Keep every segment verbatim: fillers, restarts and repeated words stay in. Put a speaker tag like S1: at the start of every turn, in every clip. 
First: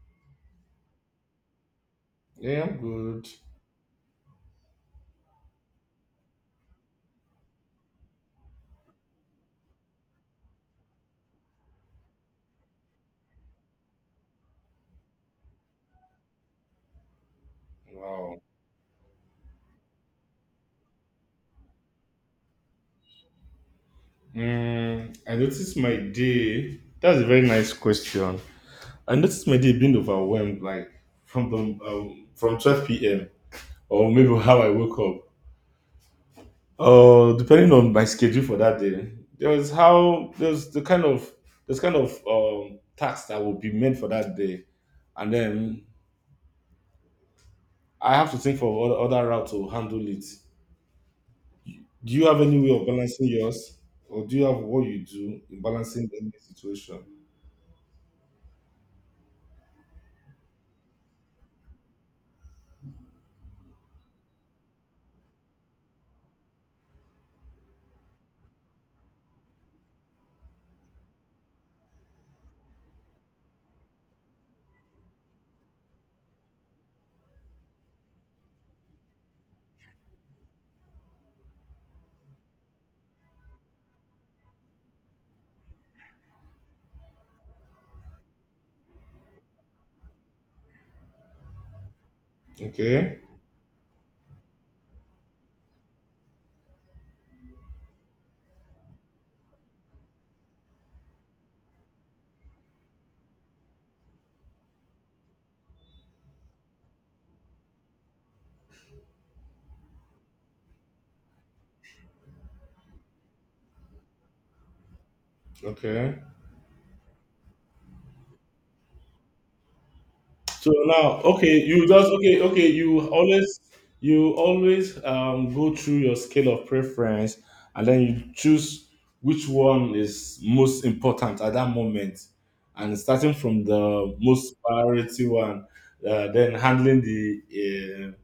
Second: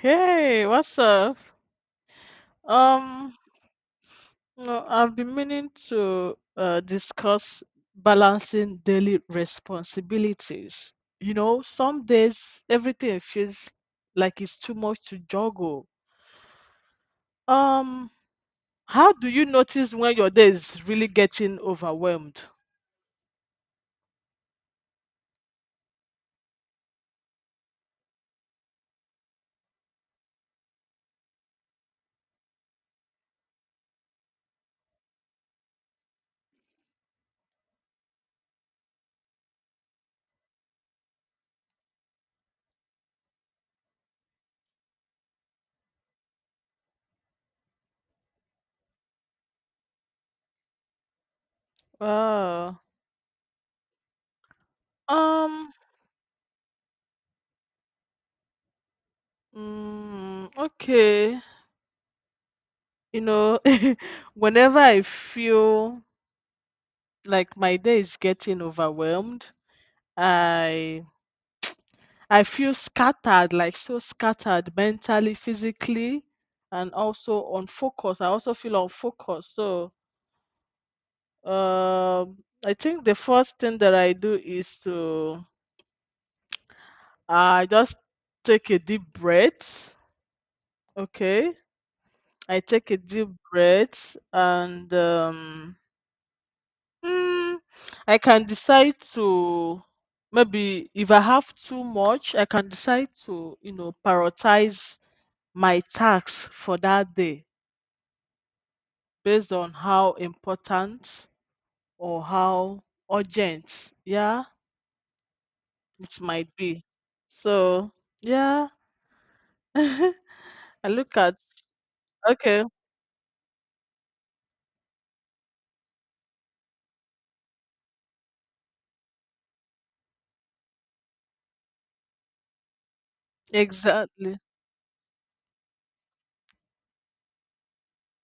S1: Hey, what's up?
S2: Yeah, I'm good.
S1: Um, no, I've been meaning to uh, discuss balancing daily responsibilities. You know, some days everything feels like it's too much to juggle. Um,
S2: Wow.
S1: how do you notice when your day is really getting overwhelmed?
S2: Mm, I noticed my day. That's a very nice question. I noticed my day being overwhelmed, like from the um, from twelve p m or maybe how I woke up. Uh, depending on my schedule for that day, there was how there's the kind of there's kind of um tasks that will be meant for that day, and then I have to think for other other route to handle it. Do you have any
S1: Uh,
S2: way of balancing yours, or do you have what you do in
S1: um,
S2: balancing any situation?
S1: mm, okay. You know, whenever I feel like my day is getting overwhelmed, I I feel scattered, like so scattered mentally, physically, and also unfocused. I also feel unfocused. So um, I think the first thing that I do is to I just take a deep breath. Okay, I take a
S2: Okay.
S1: deep breath, and um, mm, I can decide to maybe if I have too much, I can decide to you know prioritize my tasks for that day based on how important or how urgent, yeah, it
S2: Okay.
S1: might be. So, yeah,
S2: So
S1: I look
S2: now,
S1: at,
S2: okay, you just okay,
S1: okay,
S2: okay, you always you always um go through your scale of preference and then you choose which one is most important at that moment. And starting from the
S1: exactly,
S2: most priority one, uh, then handling the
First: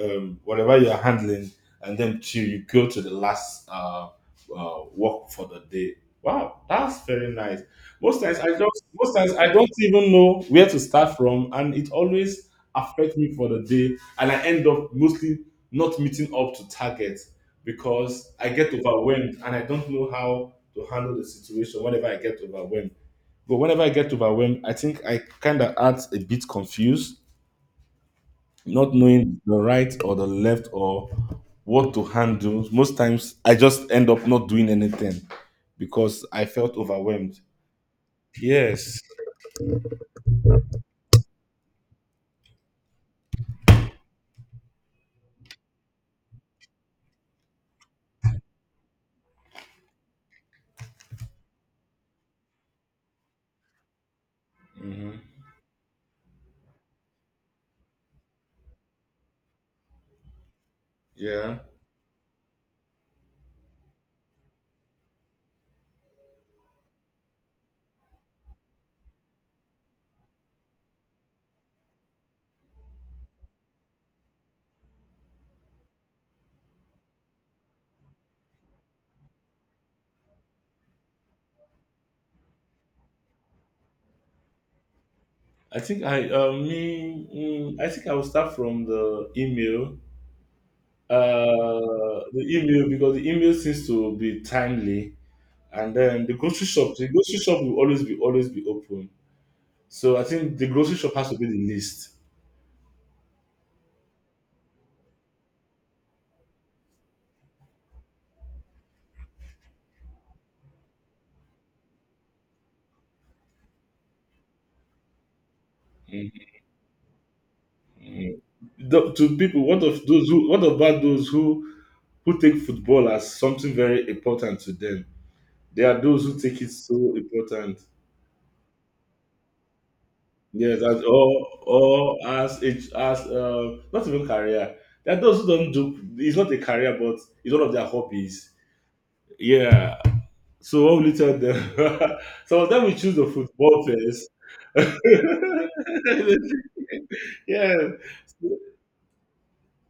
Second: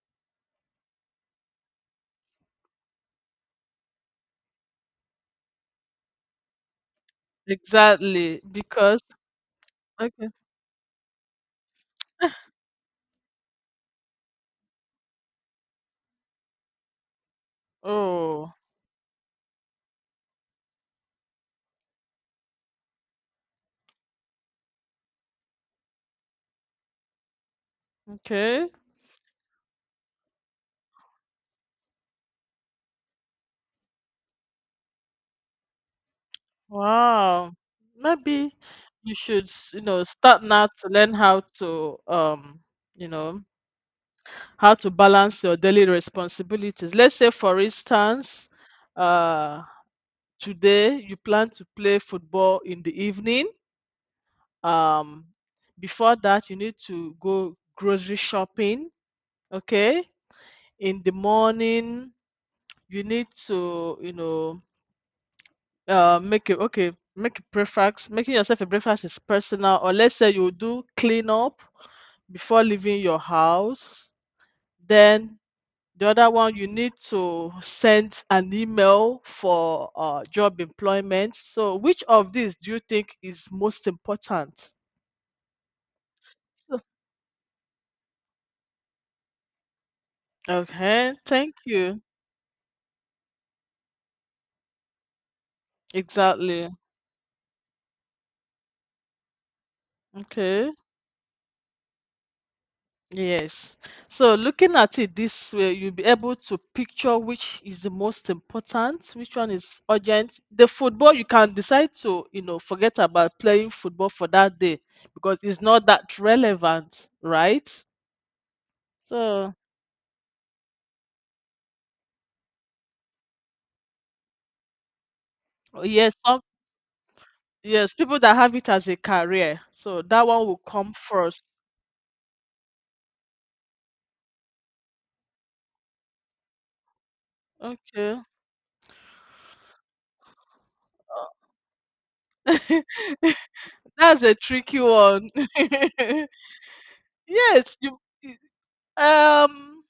S2: uh, um, whatever you are handling, and then till you go to the last uh, uh, work for the day. Wow, that's very nice. Most times
S1: exactly,
S2: I just
S1: because,
S2: most times I don't even
S1: okay,
S2: know where to start from, and it always affects me for the day, and I end up mostly not meeting up to target because I
S1: oh,
S2: get overwhelmed and I don't know how to handle the situation whenever I get overwhelmed. But whenever I get overwhelmed, I think I kind of act a bit confused,
S1: okay,
S2: not knowing the right or the left or what to handle. Most times I just end up not doing anything because I felt overwhelmed.
S1: wow, maybe
S2: Yes.
S1: you should, you know, start now to learn how to, um, you know, how to balance your daily responsibilities. Let's say, for instance, uh, today you plan to play football in the evening. Um, Before that, you need to go grocery shopping. Okay. In the
S2: Yeah.
S1: morning, you need to, you know, uh, make a okay, make a breakfast. Making yourself a breakfast is personal, or let's say you do clean up before leaving your house. Then the other one, you need to send an email for uh, job employment. So, which of these do you think is most important?
S2: I think I uh, me mm, I think I will start from the email.
S1: Okay, thank you.
S2: Uh, the email because the email seems to be timely, and then the grocery
S1: Exactly.
S2: shop. The grocery shop will always be always be open. So I think the
S1: Okay.
S2: grocery shop has to be the least.
S1: Yes. So looking at it this way, you'll be able to picture which is the most important, which one is urgent. The football, you can decide to, you know, forget about playing football for that day because it's not that
S2: Mhm.
S1: relevant, right?
S2: The- to
S1: So,
S2: people, what of those who what about those who who take football as something very important to them? There are
S1: yes,
S2: those who take it so important.
S1: yes, people that have it as a career. So that one will
S2: Yes,
S1: come
S2: as
S1: first.
S2: or or as it as uh, not even career. There are those who don't do it's not a career, but it's one of their
S1: Okay.
S2: hobbies. Yeah. So what will you tell them? Some of them will choose the football
S1: That's
S2: first.
S1: a tricky one. Yes,
S2: Yeah.
S1: you you-
S2: So,
S1: um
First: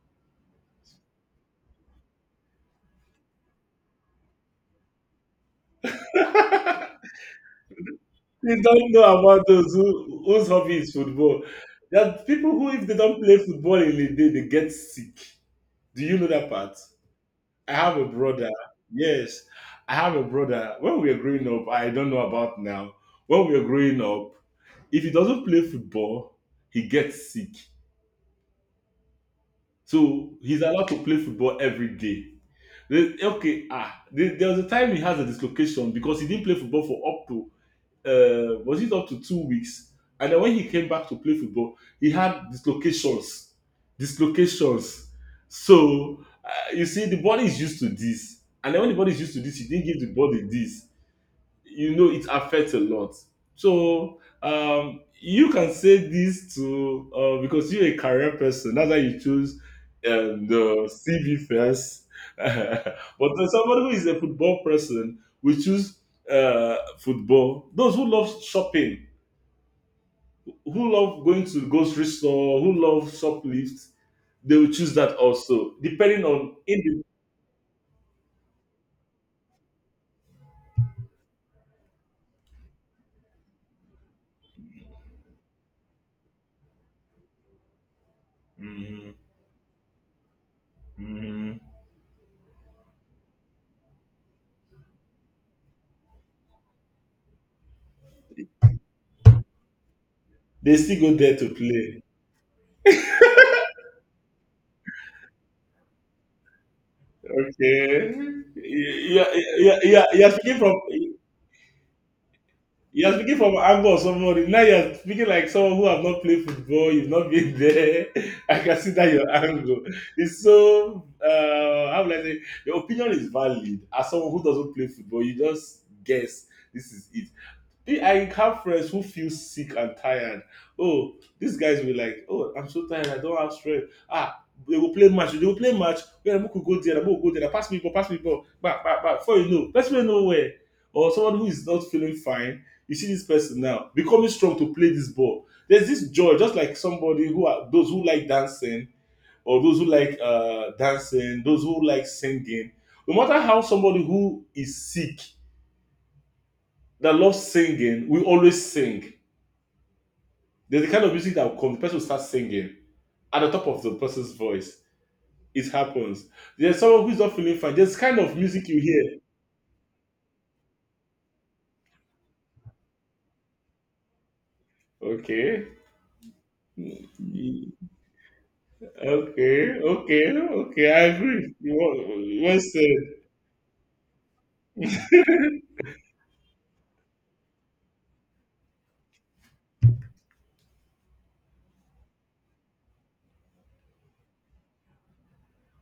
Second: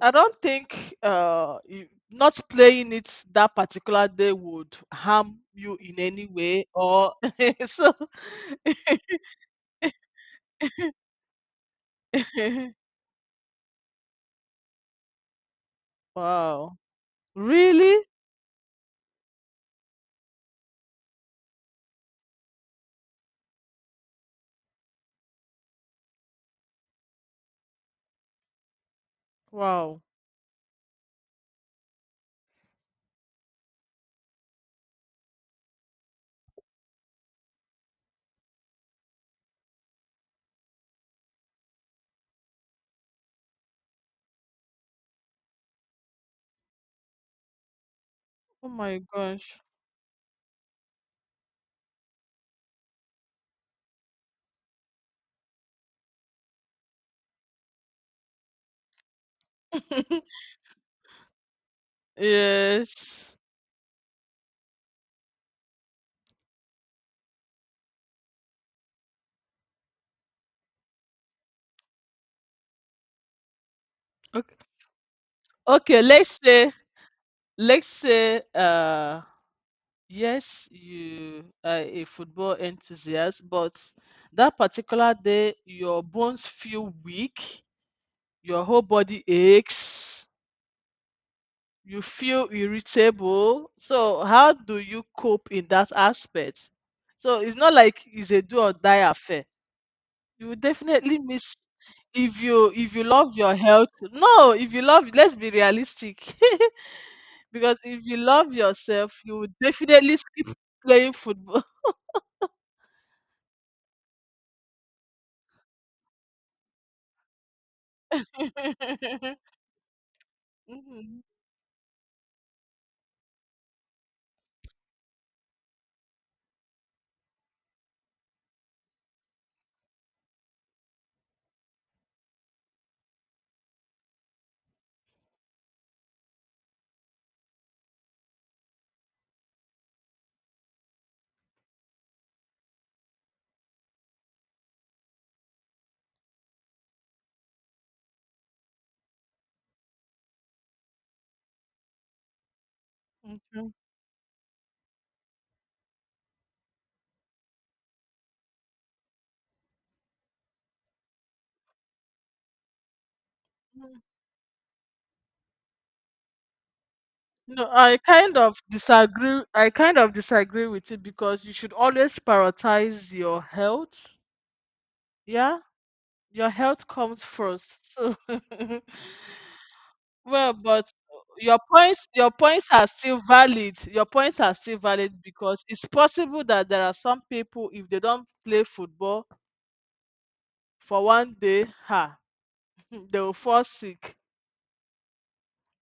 S1: I don't think uh you, not playing it that particular day would harm you in any way or so
S2: they don't know about those who whose hobby is football. There are people who if they don't play football in the day, they get sick. Do you know that
S1: wow.
S2: part? I have
S1: Really?
S2: a brother. Yes, I have a brother. When we were growing up, I don't know about now. When we were growing up, if he doesn't play football, he gets sick.
S1: Wow.
S2: So he's allowed to play football every day. They- Okay, ah, there there was a time he has a dislocation because he didn't play football for up to uh, was it up to two weeks? And then when he came back to play football, he had dislocations, dislocations. So uh, you see, the body is used to this,
S1: Oh
S2: and then when the
S1: my
S2: body is used to this,
S1: gosh.
S2: he didn't give the body this. You know it affects a lot, so um you can say this to uh, because you're a career person, that's why you choose um, the cv first but
S1: Yes.
S2: then somebody who is a football person will choose uh, football. Those who love shopping, who love going to grocery store, who love shoplift,
S1: Okay.
S2: they will choose that also
S1: Okay,
S2: depending
S1: let's
S2: on
S1: say,
S2: in the,
S1: let's say uh yes, you are a football enthusiast, but that particular day, your bones feel weak, your whole
S2: mhm,
S1: body aches,
S2: mhm.
S1: you feel irritable. So, how do you cope in that aspect? So, it's not like it's a do or die affair. You will
S2: They still go
S1: definitely
S2: there to
S1: miss
S2: play.
S1: if you if you love your health. No, if you love, let's be realistic. Because if
S2: Okay.
S1: you love yourself,
S2: Yeah,
S1: you will
S2: yeah, yeah.
S1: definitely
S2: You're
S1: keep
S2: speaking from
S1: playing football.
S2: you're speaking from angle of somebody. Now you're speaking like someone who has not played football. You've not been there. I can see that your angle. It's so
S1: Mhm,
S2: uh, how would I say? Your opinion is valid. As someone who doesn't play football, you just guess this is it. I have friends who feel sick and tired. Oh, these guys will be like, oh, I'm so tired, I don't have strength. Ah, they will play match. They will play match. Yeah, we could go there, we could go there. Pass me ball, pass me ball. Back, back, back. Before you know, let's play nowhere. Or someone who is not feeling fine. You see this person now becoming strong to play this ball. There's this joy, just like somebody who are those who like dancing or those who like uh dancing, those who like singing. No matter how,
S1: okay.
S2: somebody who is sick that loves singing will always sing. There's the kind of music that will come, the person will start singing at the top of the
S1: Mm.
S2: person's voice. It happens. There's someone who's not feeling
S1: No,
S2: fine. There's
S1: I
S2: kind of
S1: kind of
S2: music you hear.
S1: disagree. I kind of disagree with you because you should always prioritize your health. Yeah,
S2: Okay.
S1: your health comes
S2: Ye-
S1: first. So,
S2: Okay. Okay.
S1: well, but
S2: Okay. I agree.
S1: your
S2: You
S1: points,
S2: wa-
S1: your
S2: you well
S1: points are
S2: said.
S1: still valid. Your points are still valid because it's possible that there are some people if they don't play football for one day, ha, they will fall sick.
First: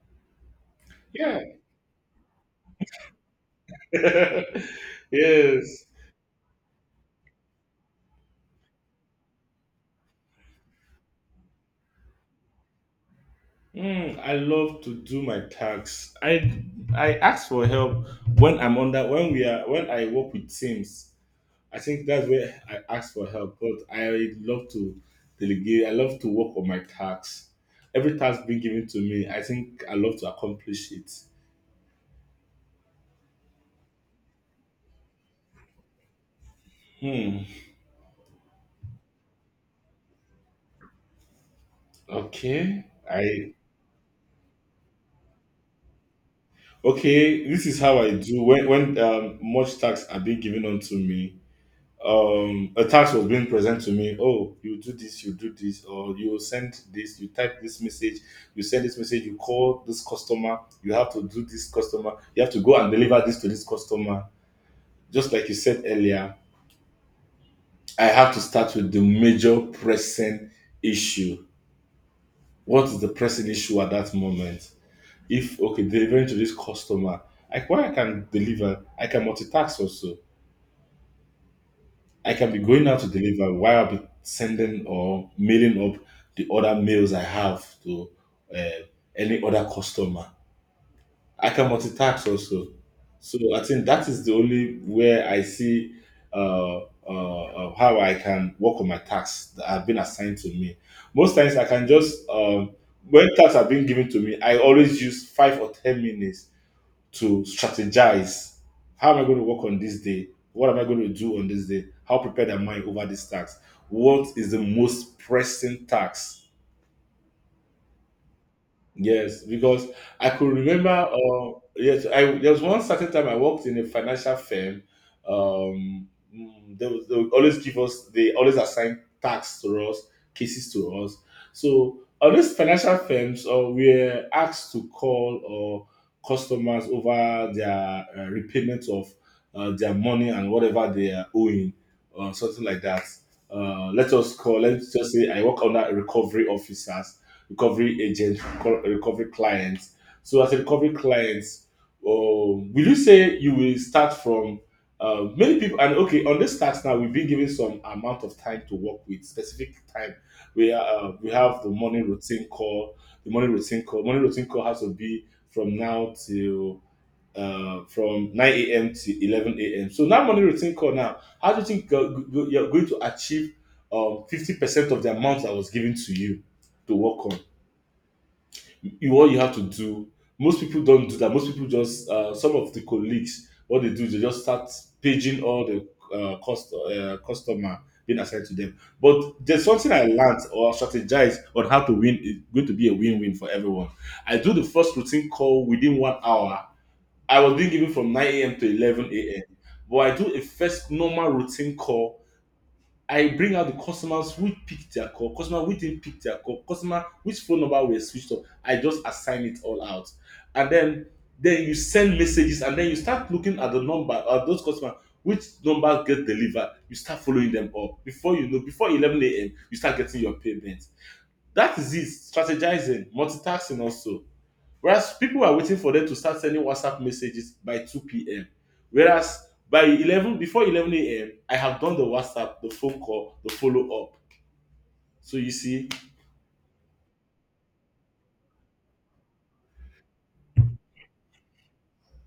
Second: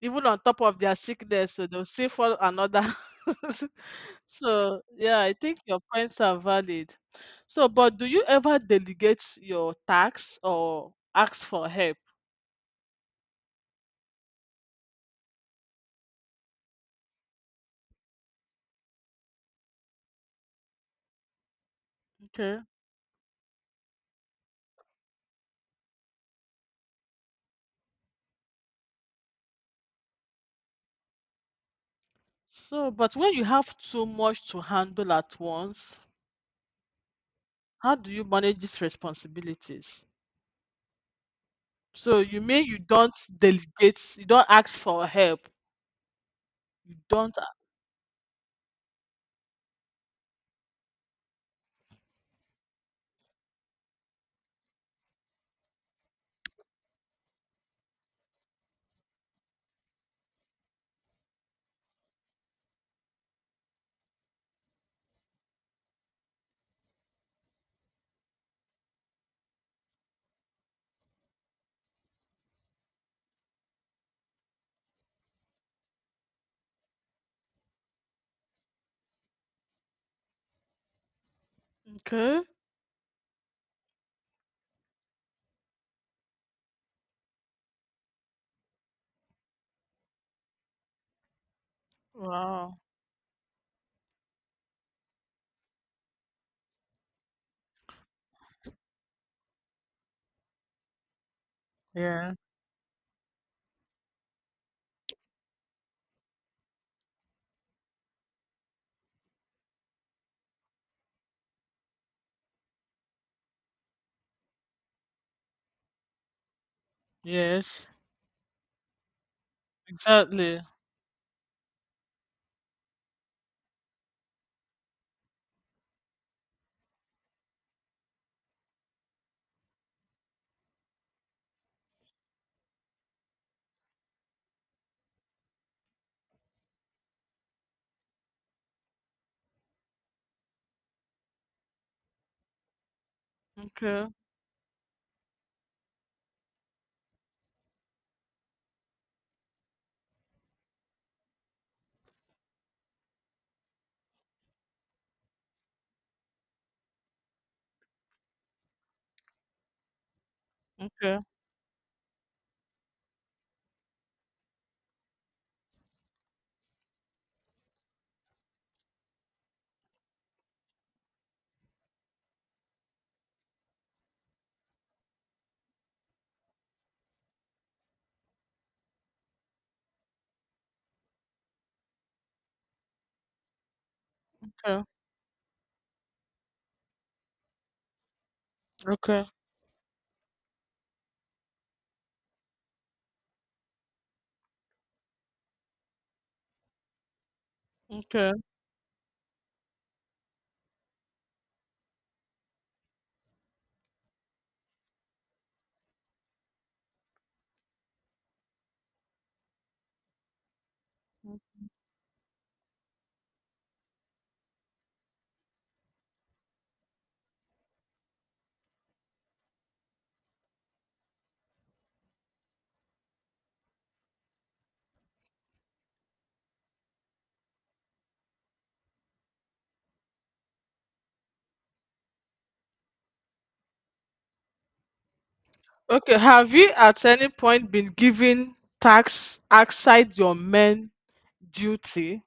S1: Even on top of their
S2: Yeah.
S1: sickness, so they'll still fall another. So, yeah, I think your
S2: Yes.
S1: points are valid. So, but do you ever delegate your tasks or ask for help?
S2: Hmm, I love to do my tasks. I I ask for help when I'm under when we are when I work with teams. I think that's
S1: Okay.
S2: where I ask for help. But I love to delegate. I love to work on my tasks. Every task being given to me, I think I love to accomplish it.
S1: So, but when you have too much to handle at once,
S2: Hmm.
S1: how do you manage these responsibilities? So, you mean you
S2: Okay.
S1: don't
S2: I
S1: delegate, you don't ask for help, you don't.
S2: Okay.
S1: A-
S2: This is how I do when when um, much tasks are being given onto me. Um, a task was being presented to me. Oh, you do this, you do this, or you send this, you type this message, you send this message, you call this customer, you have to do this customer, you have to go and deliver this to this customer, just like you said earlier, I have to start with the major pressing issue. What is the pressing issue at that moment? If okay, delivering to this customer, like why I can deliver, I can multitask also. I
S1: okay.
S2: can be going out to deliver while I'll be sending or mailing up the other mails I have to uh, any other customer. I can multitask also.
S1: Wow.
S2: So I think that is the only where I see uh, uh, uh, how I can work on my tasks that have been assigned to me. Most times I can just
S1: Yeah.
S2: um, when tasks have been given to me, I always use five or ten minutes to strategize. How am I going to work on this day? What am I going to do on this day? How prepared am I over this task? What is the most pressing task?
S1: Yes.
S2: Yes, because I could
S1: Exactly.
S2: remember. Uh, yes, I there was one certain time I worked in a financial firm. Um, mm, they, would- they would always give us. They always assign tasks to us, cases to us. So on these financial firms, uh, we're asked to call uh, customers over their uh, repayment of uh, their money and whatever they are owing, or something like that. Uh,
S1: Okay.
S2: let us call. Let's just say I work under recovery officers, recovery agent, reco- recovery clients. So as a recovery client, um, will you say you will start from uh, many people? And okay, on this task now, we've been given some amount of time to work with, specific time. We uh,
S1: Okay.
S2: we have the morning routine call, the morning routine call. Morning routine call has to be from now till uh, from nine a m to eleven a m. So now morning routine call now, how do you think uh, g- g- you're going to achieve um, fifty percent of the amount that was given to you to work on? You what you have to do. Most people don't do that. Most people just uh, some of the colleagues what they do they just start
S1: Okay.
S2: paging all the uh, cost, uh, customer being assigned to them.
S1: Okay.
S2: But there's something I learned or strategize on how to win is going to be a win-win for everyone. I do the first routine call within one hour. I was being given from nine a m to eleven a m. But I do a first normal routine call. I bring out the customers who picked their call, customer who didn't pick their call, customer which phone number were switched off. I just assign it all out, and then
S1: Okay.
S2: then you send messages, and then you start looking at the number of those customers which numbers get delivered. You start following them up before you know before eleven a m. You start getting your payment. That is it. Strategizing, multitasking also. Whereas people are waiting for them to start sending WhatsApp messages by two p m. Whereas by eleven, before eleven a m, I have done the WhatsApp, the phone call, the follow up. So you see,
S1: Okay, have you at any point been given tasks outside your main duty?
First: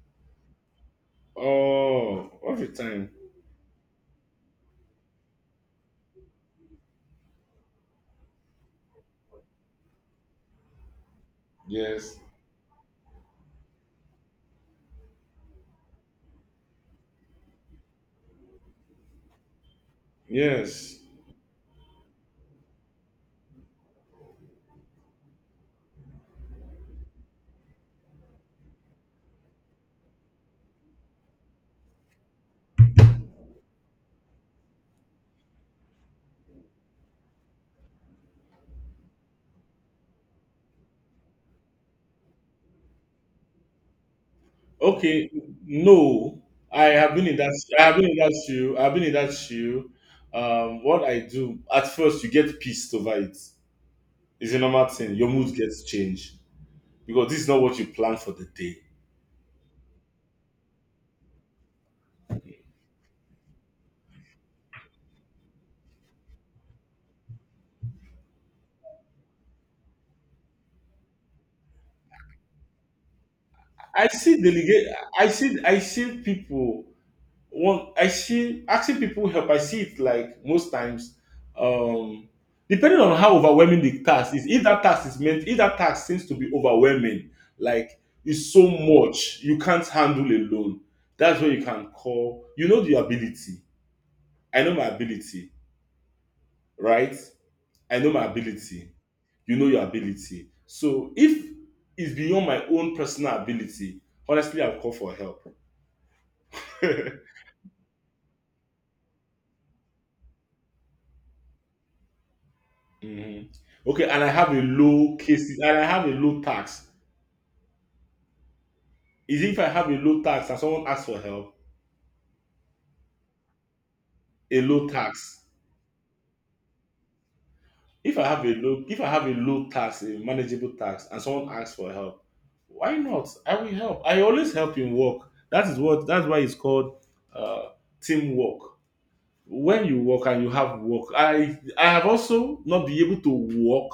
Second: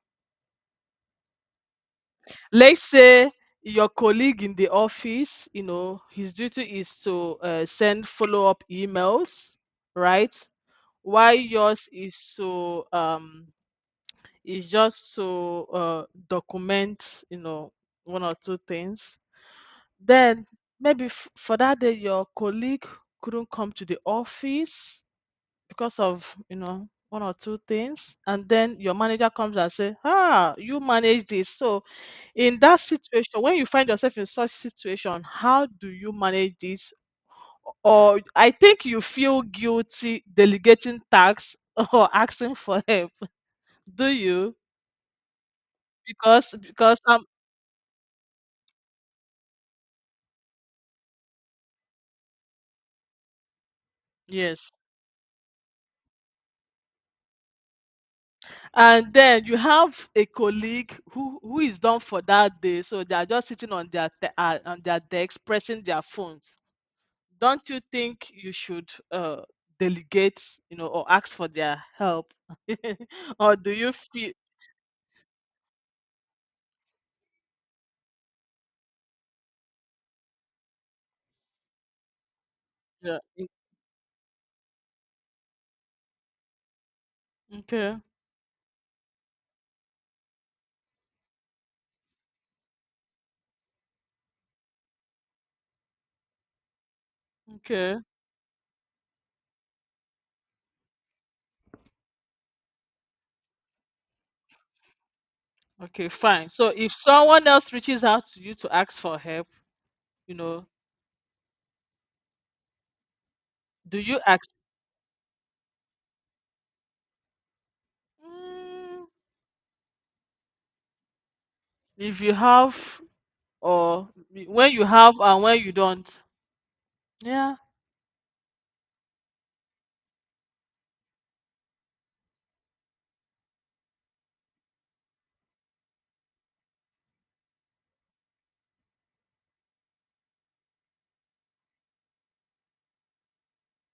S2: oh, every
S1: Let's
S2: time.
S1: say your colleague in the office, you know, his duty is to uh, send follow up emails, right? While yours is
S2: Yes.
S1: to um, is just to uh, document, you know, one or two things. Then
S2: Yes.
S1: maybe f- for that day, your colleague couldn't come to the office because of you know one or two things, and then your manager comes and say ah you manage this, so in that situation when you find yourself in such situation how do you manage this, or I think you feel guilty delegating tasks or asking for help, do you?
S2: Okay. No,
S1: Because
S2: I
S1: because
S2: have
S1: um
S2: been in that. I have been in that shoe. I've been in that shoe. Um, what I do at first, you get pissed over it. It's a
S1: yes,
S2: normal thing. Your mood gets changed because this is not what you planned for the day.
S1: and then you have a colleague who who is done for that day, so they are just sitting on their te- uh, on their decks pressing their phones. Don't you think you should, uh, delegate, you know, or ask for their help, or do you
S2: I
S1: feel?
S2: see delegate. I see. I see people. One. I see asking people help. I see it like most times. Um, depending
S1: Yeah.
S2: on how overwhelming the task is. If that task is meant, if that task seems to be overwhelming,
S1: Okay,
S2: like it's so much you can't handle alone. That's where you can call. You know the ability. I know my ability, right?
S1: okay,
S2: I know my ability. You know your ability. So if it's beyond my own personal ability, honestly, I'll call for help.
S1: okay, fine. So if someone else reaches out to you to ask for help, you know,
S2: hmm.
S1: do
S2: Okay,
S1: you
S2: and I have
S1: ask?
S2: a low cases, and I have a low tax.
S1: Mm,
S2: Is if I have a low tax and someone asks for help,
S1: if you have, or
S2: a
S1: when you
S2: low
S1: have and
S2: tax.
S1: when you don't. Yeah.
S2: If I have a low, if I have a low tax, a manageable tax, and someone asks for help, why not? I will help. I always help in work. That is what. That's why it's called uh, teamwork. When you work and you have work, I I have also not been able to work,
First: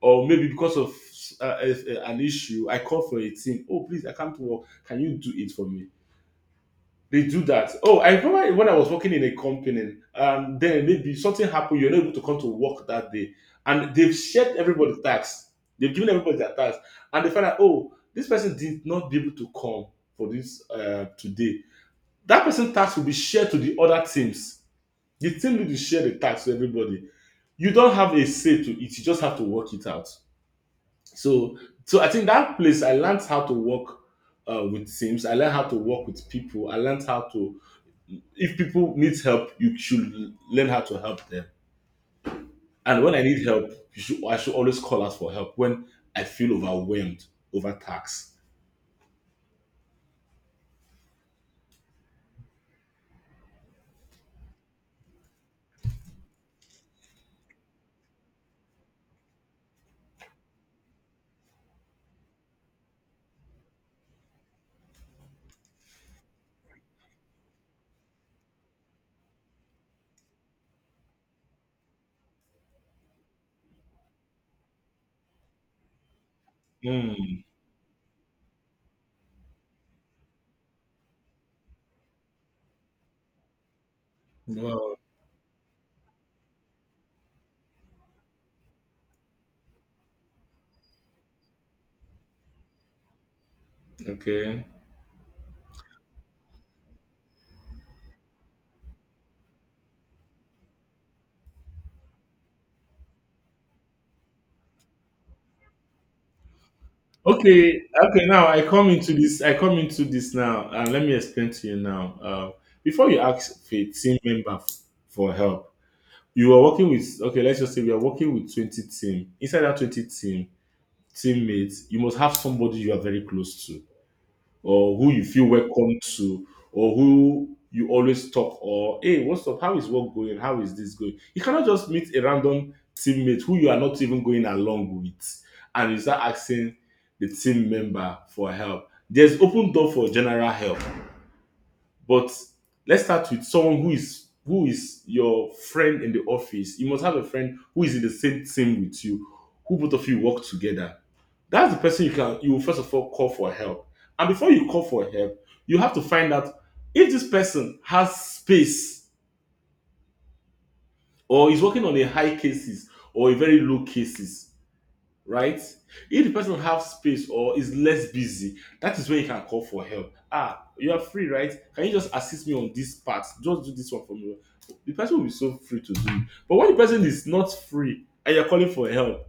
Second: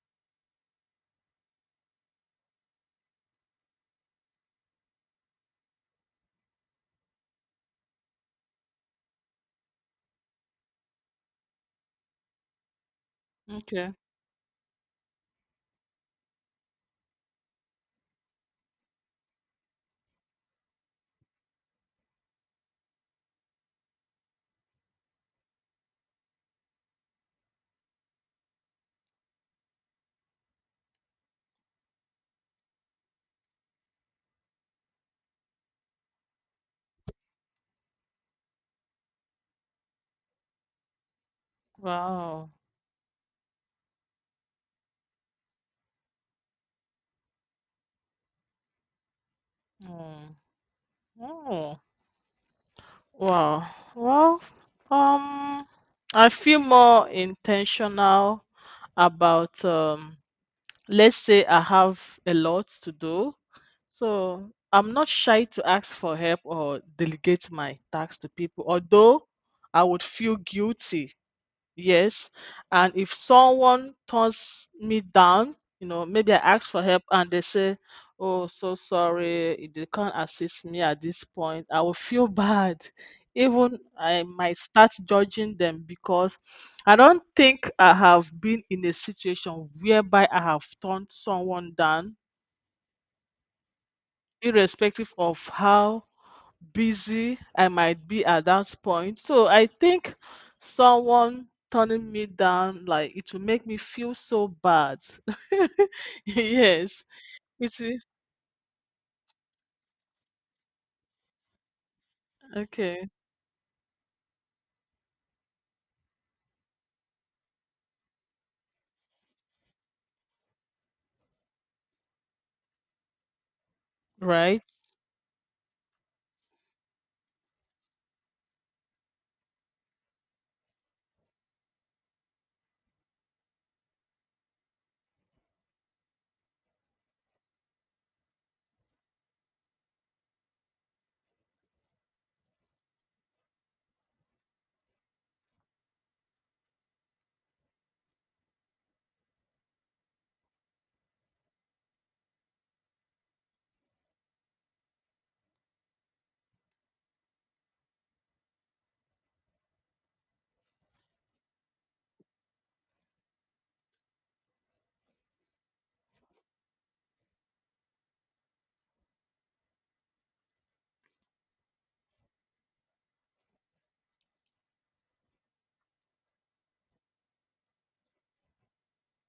S2: or maybe because of uh, a- a- an issue, I call for a team. Oh, please, I can't work. Can you do it for me? They do that. Oh, I remember when I was working in a company, um, then maybe something happened, you're not able to come to work that day.
S1: Okay.
S2: And they've shared everybody's tax. They've given everybody their tax. And they found out, oh, this person did not be able to come for this uh, today. That person's tax will be shared to the other teams. The team lead will share the tax to everybody. You don't have a say to it, you just have to work it out. So, so I think that place I learned how to work uh, with teams. I learned how to work with people. I learned how to if people need help, you should learn how to help them.
S1: Wow.
S2: And when I need help, you should, I should always call out for help when I feel overwhelmed, overtaxed.
S1: Mm. Oh. Wow. Well. Um. I feel more intentional about um let's say I have a lot to do. So I'm not shy to ask for help or delegate my tasks to people, although I would feel guilty. Yes. And if someone turns me down, you know, maybe I ask for help and
S2: Mm,
S1: they say, oh, so sorry, they can't assist me at this point. I will feel bad. Even I might start
S2: wow.
S1: judging them, because I don't think I have been in a situation whereby I have turned someone down,
S2: Okay.
S1: irrespective of how busy I might be at that point. So I think someone turning me down, like, it will make me feel so bad. Yes, it's
S2: Okay. Okay. Now I come into this. I come into this now, and let me explain to you now. Uh,
S1: okay,
S2: before you ask for a team member f- for help, you are working with. Okay, let's just say we are working with twenty team. Inside that twenty team teammates, you must have somebody you are very close to,
S1: right?
S2: or who you feel welcome to, or who you always talk, or hey, what's up, how is work going, how is this going? You cannot just meet a random teammate who you are not even going along with and you start asking the team member for help. There's open door for general help, but let's start with someone who is, who is your friend in the office. You must have a friend who is in the same team with you, who both of you work together. That's the person you can, you will first of all call for help. And before you call for help, you have to find out if this person has space or is working on a high cases or a very low cases, right? If the person have space or is less busy, that is when you can call for help. Ah, you are free, right? Can you just assist me on this part? Just do this one for me. The person will be so free to do it. But when the person is not free and you're calling for help,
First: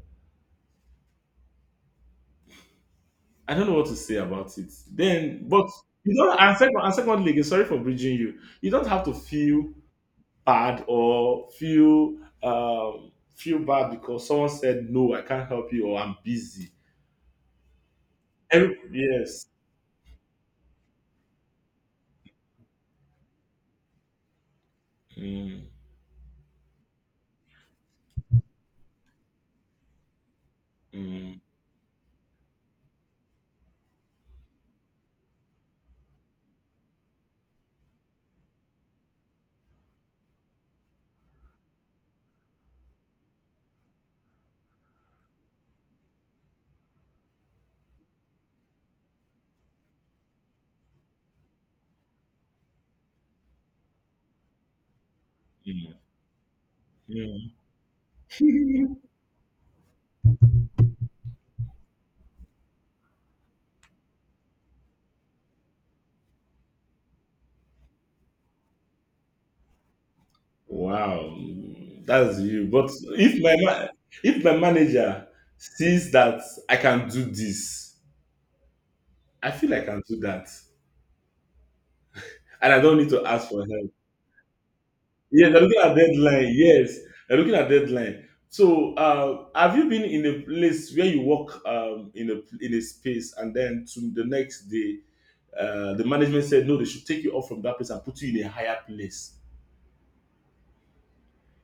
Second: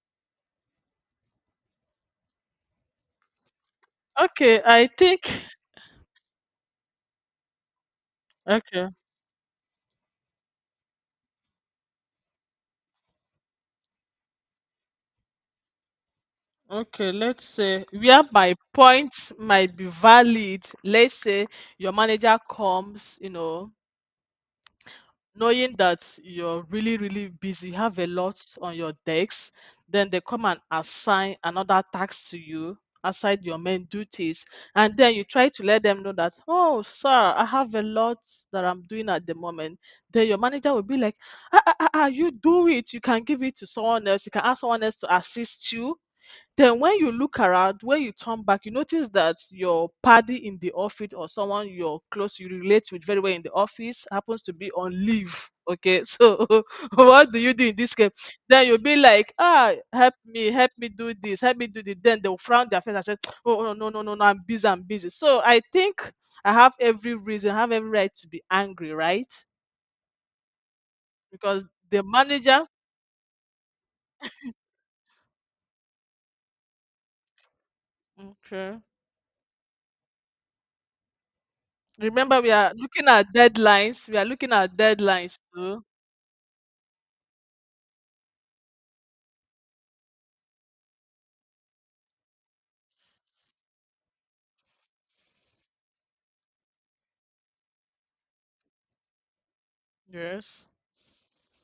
S2: I don't know what to say about
S1: Okay,
S2: it.
S1: I think
S2: Then, but you don't. And, second, and secondly, again, sorry for bridging you. You don't
S1: okay,
S2: have to feel bad or feel um, feel bad because someone said no, I can't help you or I'm busy.
S1: okay, let's say where my
S2: Every,
S1: points
S2: yes.
S1: might be valid. Let's say your manager comes, you know,
S2: Mm,
S1: knowing that you're really really busy, you have a lot on your decks, then they come and assign
S2: mm.
S1: another task to you aside your main duties, and then you try to let them know that oh sir I have a lot that I'm doing at the moment, then your manager will be like, ah, ah, ah, ah, you do it, you can give it to someone else, you can ask someone else to assist you. Then when you look around, when you turn back, you notice that your party in the office or someone you're close, you relate with very well in the office happens to be on leave.
S2: Yeah,
S1: Okay, so what do you
S2: yeah.
S1: do in this case? Then you'll be like, ah, help me, help me do this, help me do this. Then they'll frown their face and say, oh, no, no, no, no, no, I'm busy, I'm busy. So I think I have every reason, I have every right to be angry, right?
S2: Wow,
S1: Because the
S2: that's
S1: manager,
S2: you. But if my ma- if my manager sees that I can do this,
S1: okay.
S2: I feel I can do that,
S1: Remember, we are
S2: and I don't
S1: looking
S2: need to
S1: at
S2: ask for help.
S1: deadlines. We are looking at deadlines
S2: Yeah, they're looking
S1: too.
S2: at deadline. Yes, they're looking at deadline. So, uh, have you been in a place where you work um, in a in a space, and then to the next day, uh, the management said no, they should take you off from that place and put you in a higher place,
S1: Yes.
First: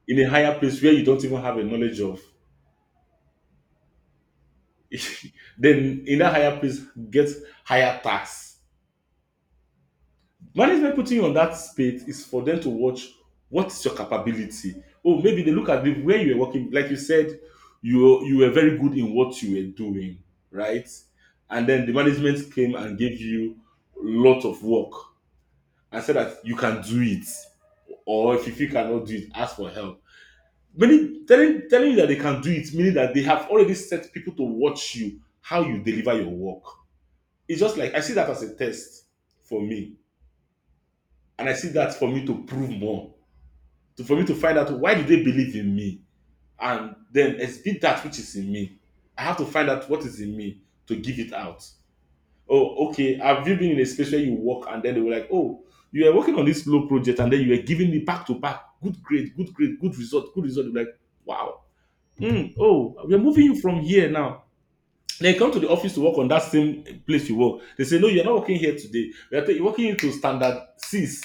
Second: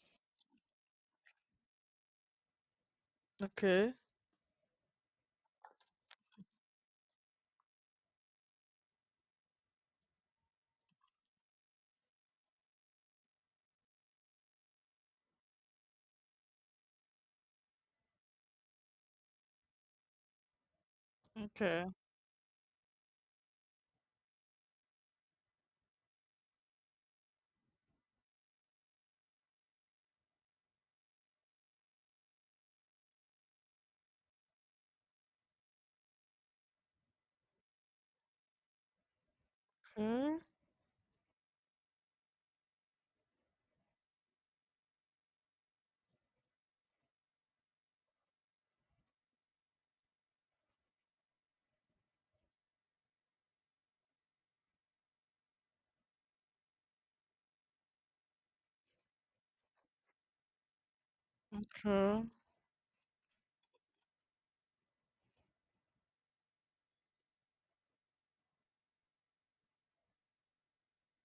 S2: in a higher place where you don't even have a knowledge of?
S1: Okay.
S2: Then in that higher place get higher tax. Management putting you on that space is for them to watch what is your capability. Oh, maybe they look at the where you were working. Like you said, you were- you were very good in what you were doing, right? And then
S1: Okay.
S2: the management came and gave you a lot of work and said that you can do it, or if you feel you cannot do it, ask for help. Meaning telling telling you that they can do it, meaning that they have already set people to watch you how you deliver your work. It's just like I see that as a test for me,
S1: Okay.
S2: and I see that for me to prove more, to for me to find out why do they believe in me, and then exhibit that which is in me. I have to find out what is in me to give it out. Oh, okay. Have you been in a space where you work and then they were like, oh, you were working on this slow project and then you were giving me back to back, good grade, good grade, good result, good result. You're like, wow.
S1: Okay.
S2: Hmm. Oh, we're moving you from here now. They come to the office to work on that same place you work. They say, no, you're not working here today. You're, ta- you're working into standard six.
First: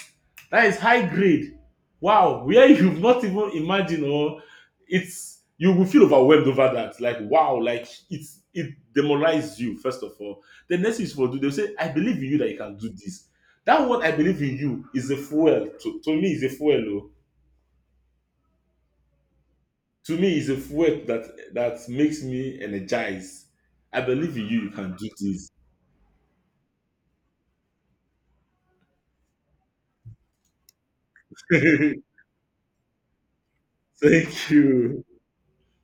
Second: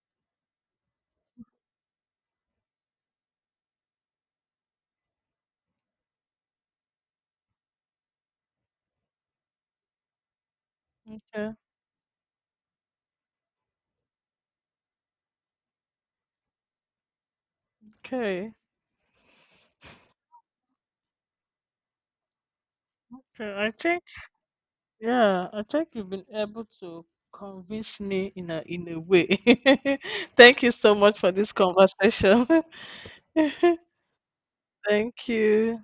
S2: That is high grade. Wow, where you've not even imagined. Or it's, you will feel overwhelmed over that. Like, wow, like it's, it demoralizes you, first of all. The next is for do they'll
S1: Okay.
S2: say, I believe in you that you can do this. That word I believe in you is a fuel. To, to me, is a fuel. Oh.
S1: Okay.
S2: To me, is a fuel that that makes me energized.
S1: Okay, I
S2: I
S1: think,
S2: believe in you, you can do
S1: yeah,
S2: this.
S1: I think you've been able to convince me in a in a way. Thank you so much for this conversation.
S2: Thank you.
S1: Thank you.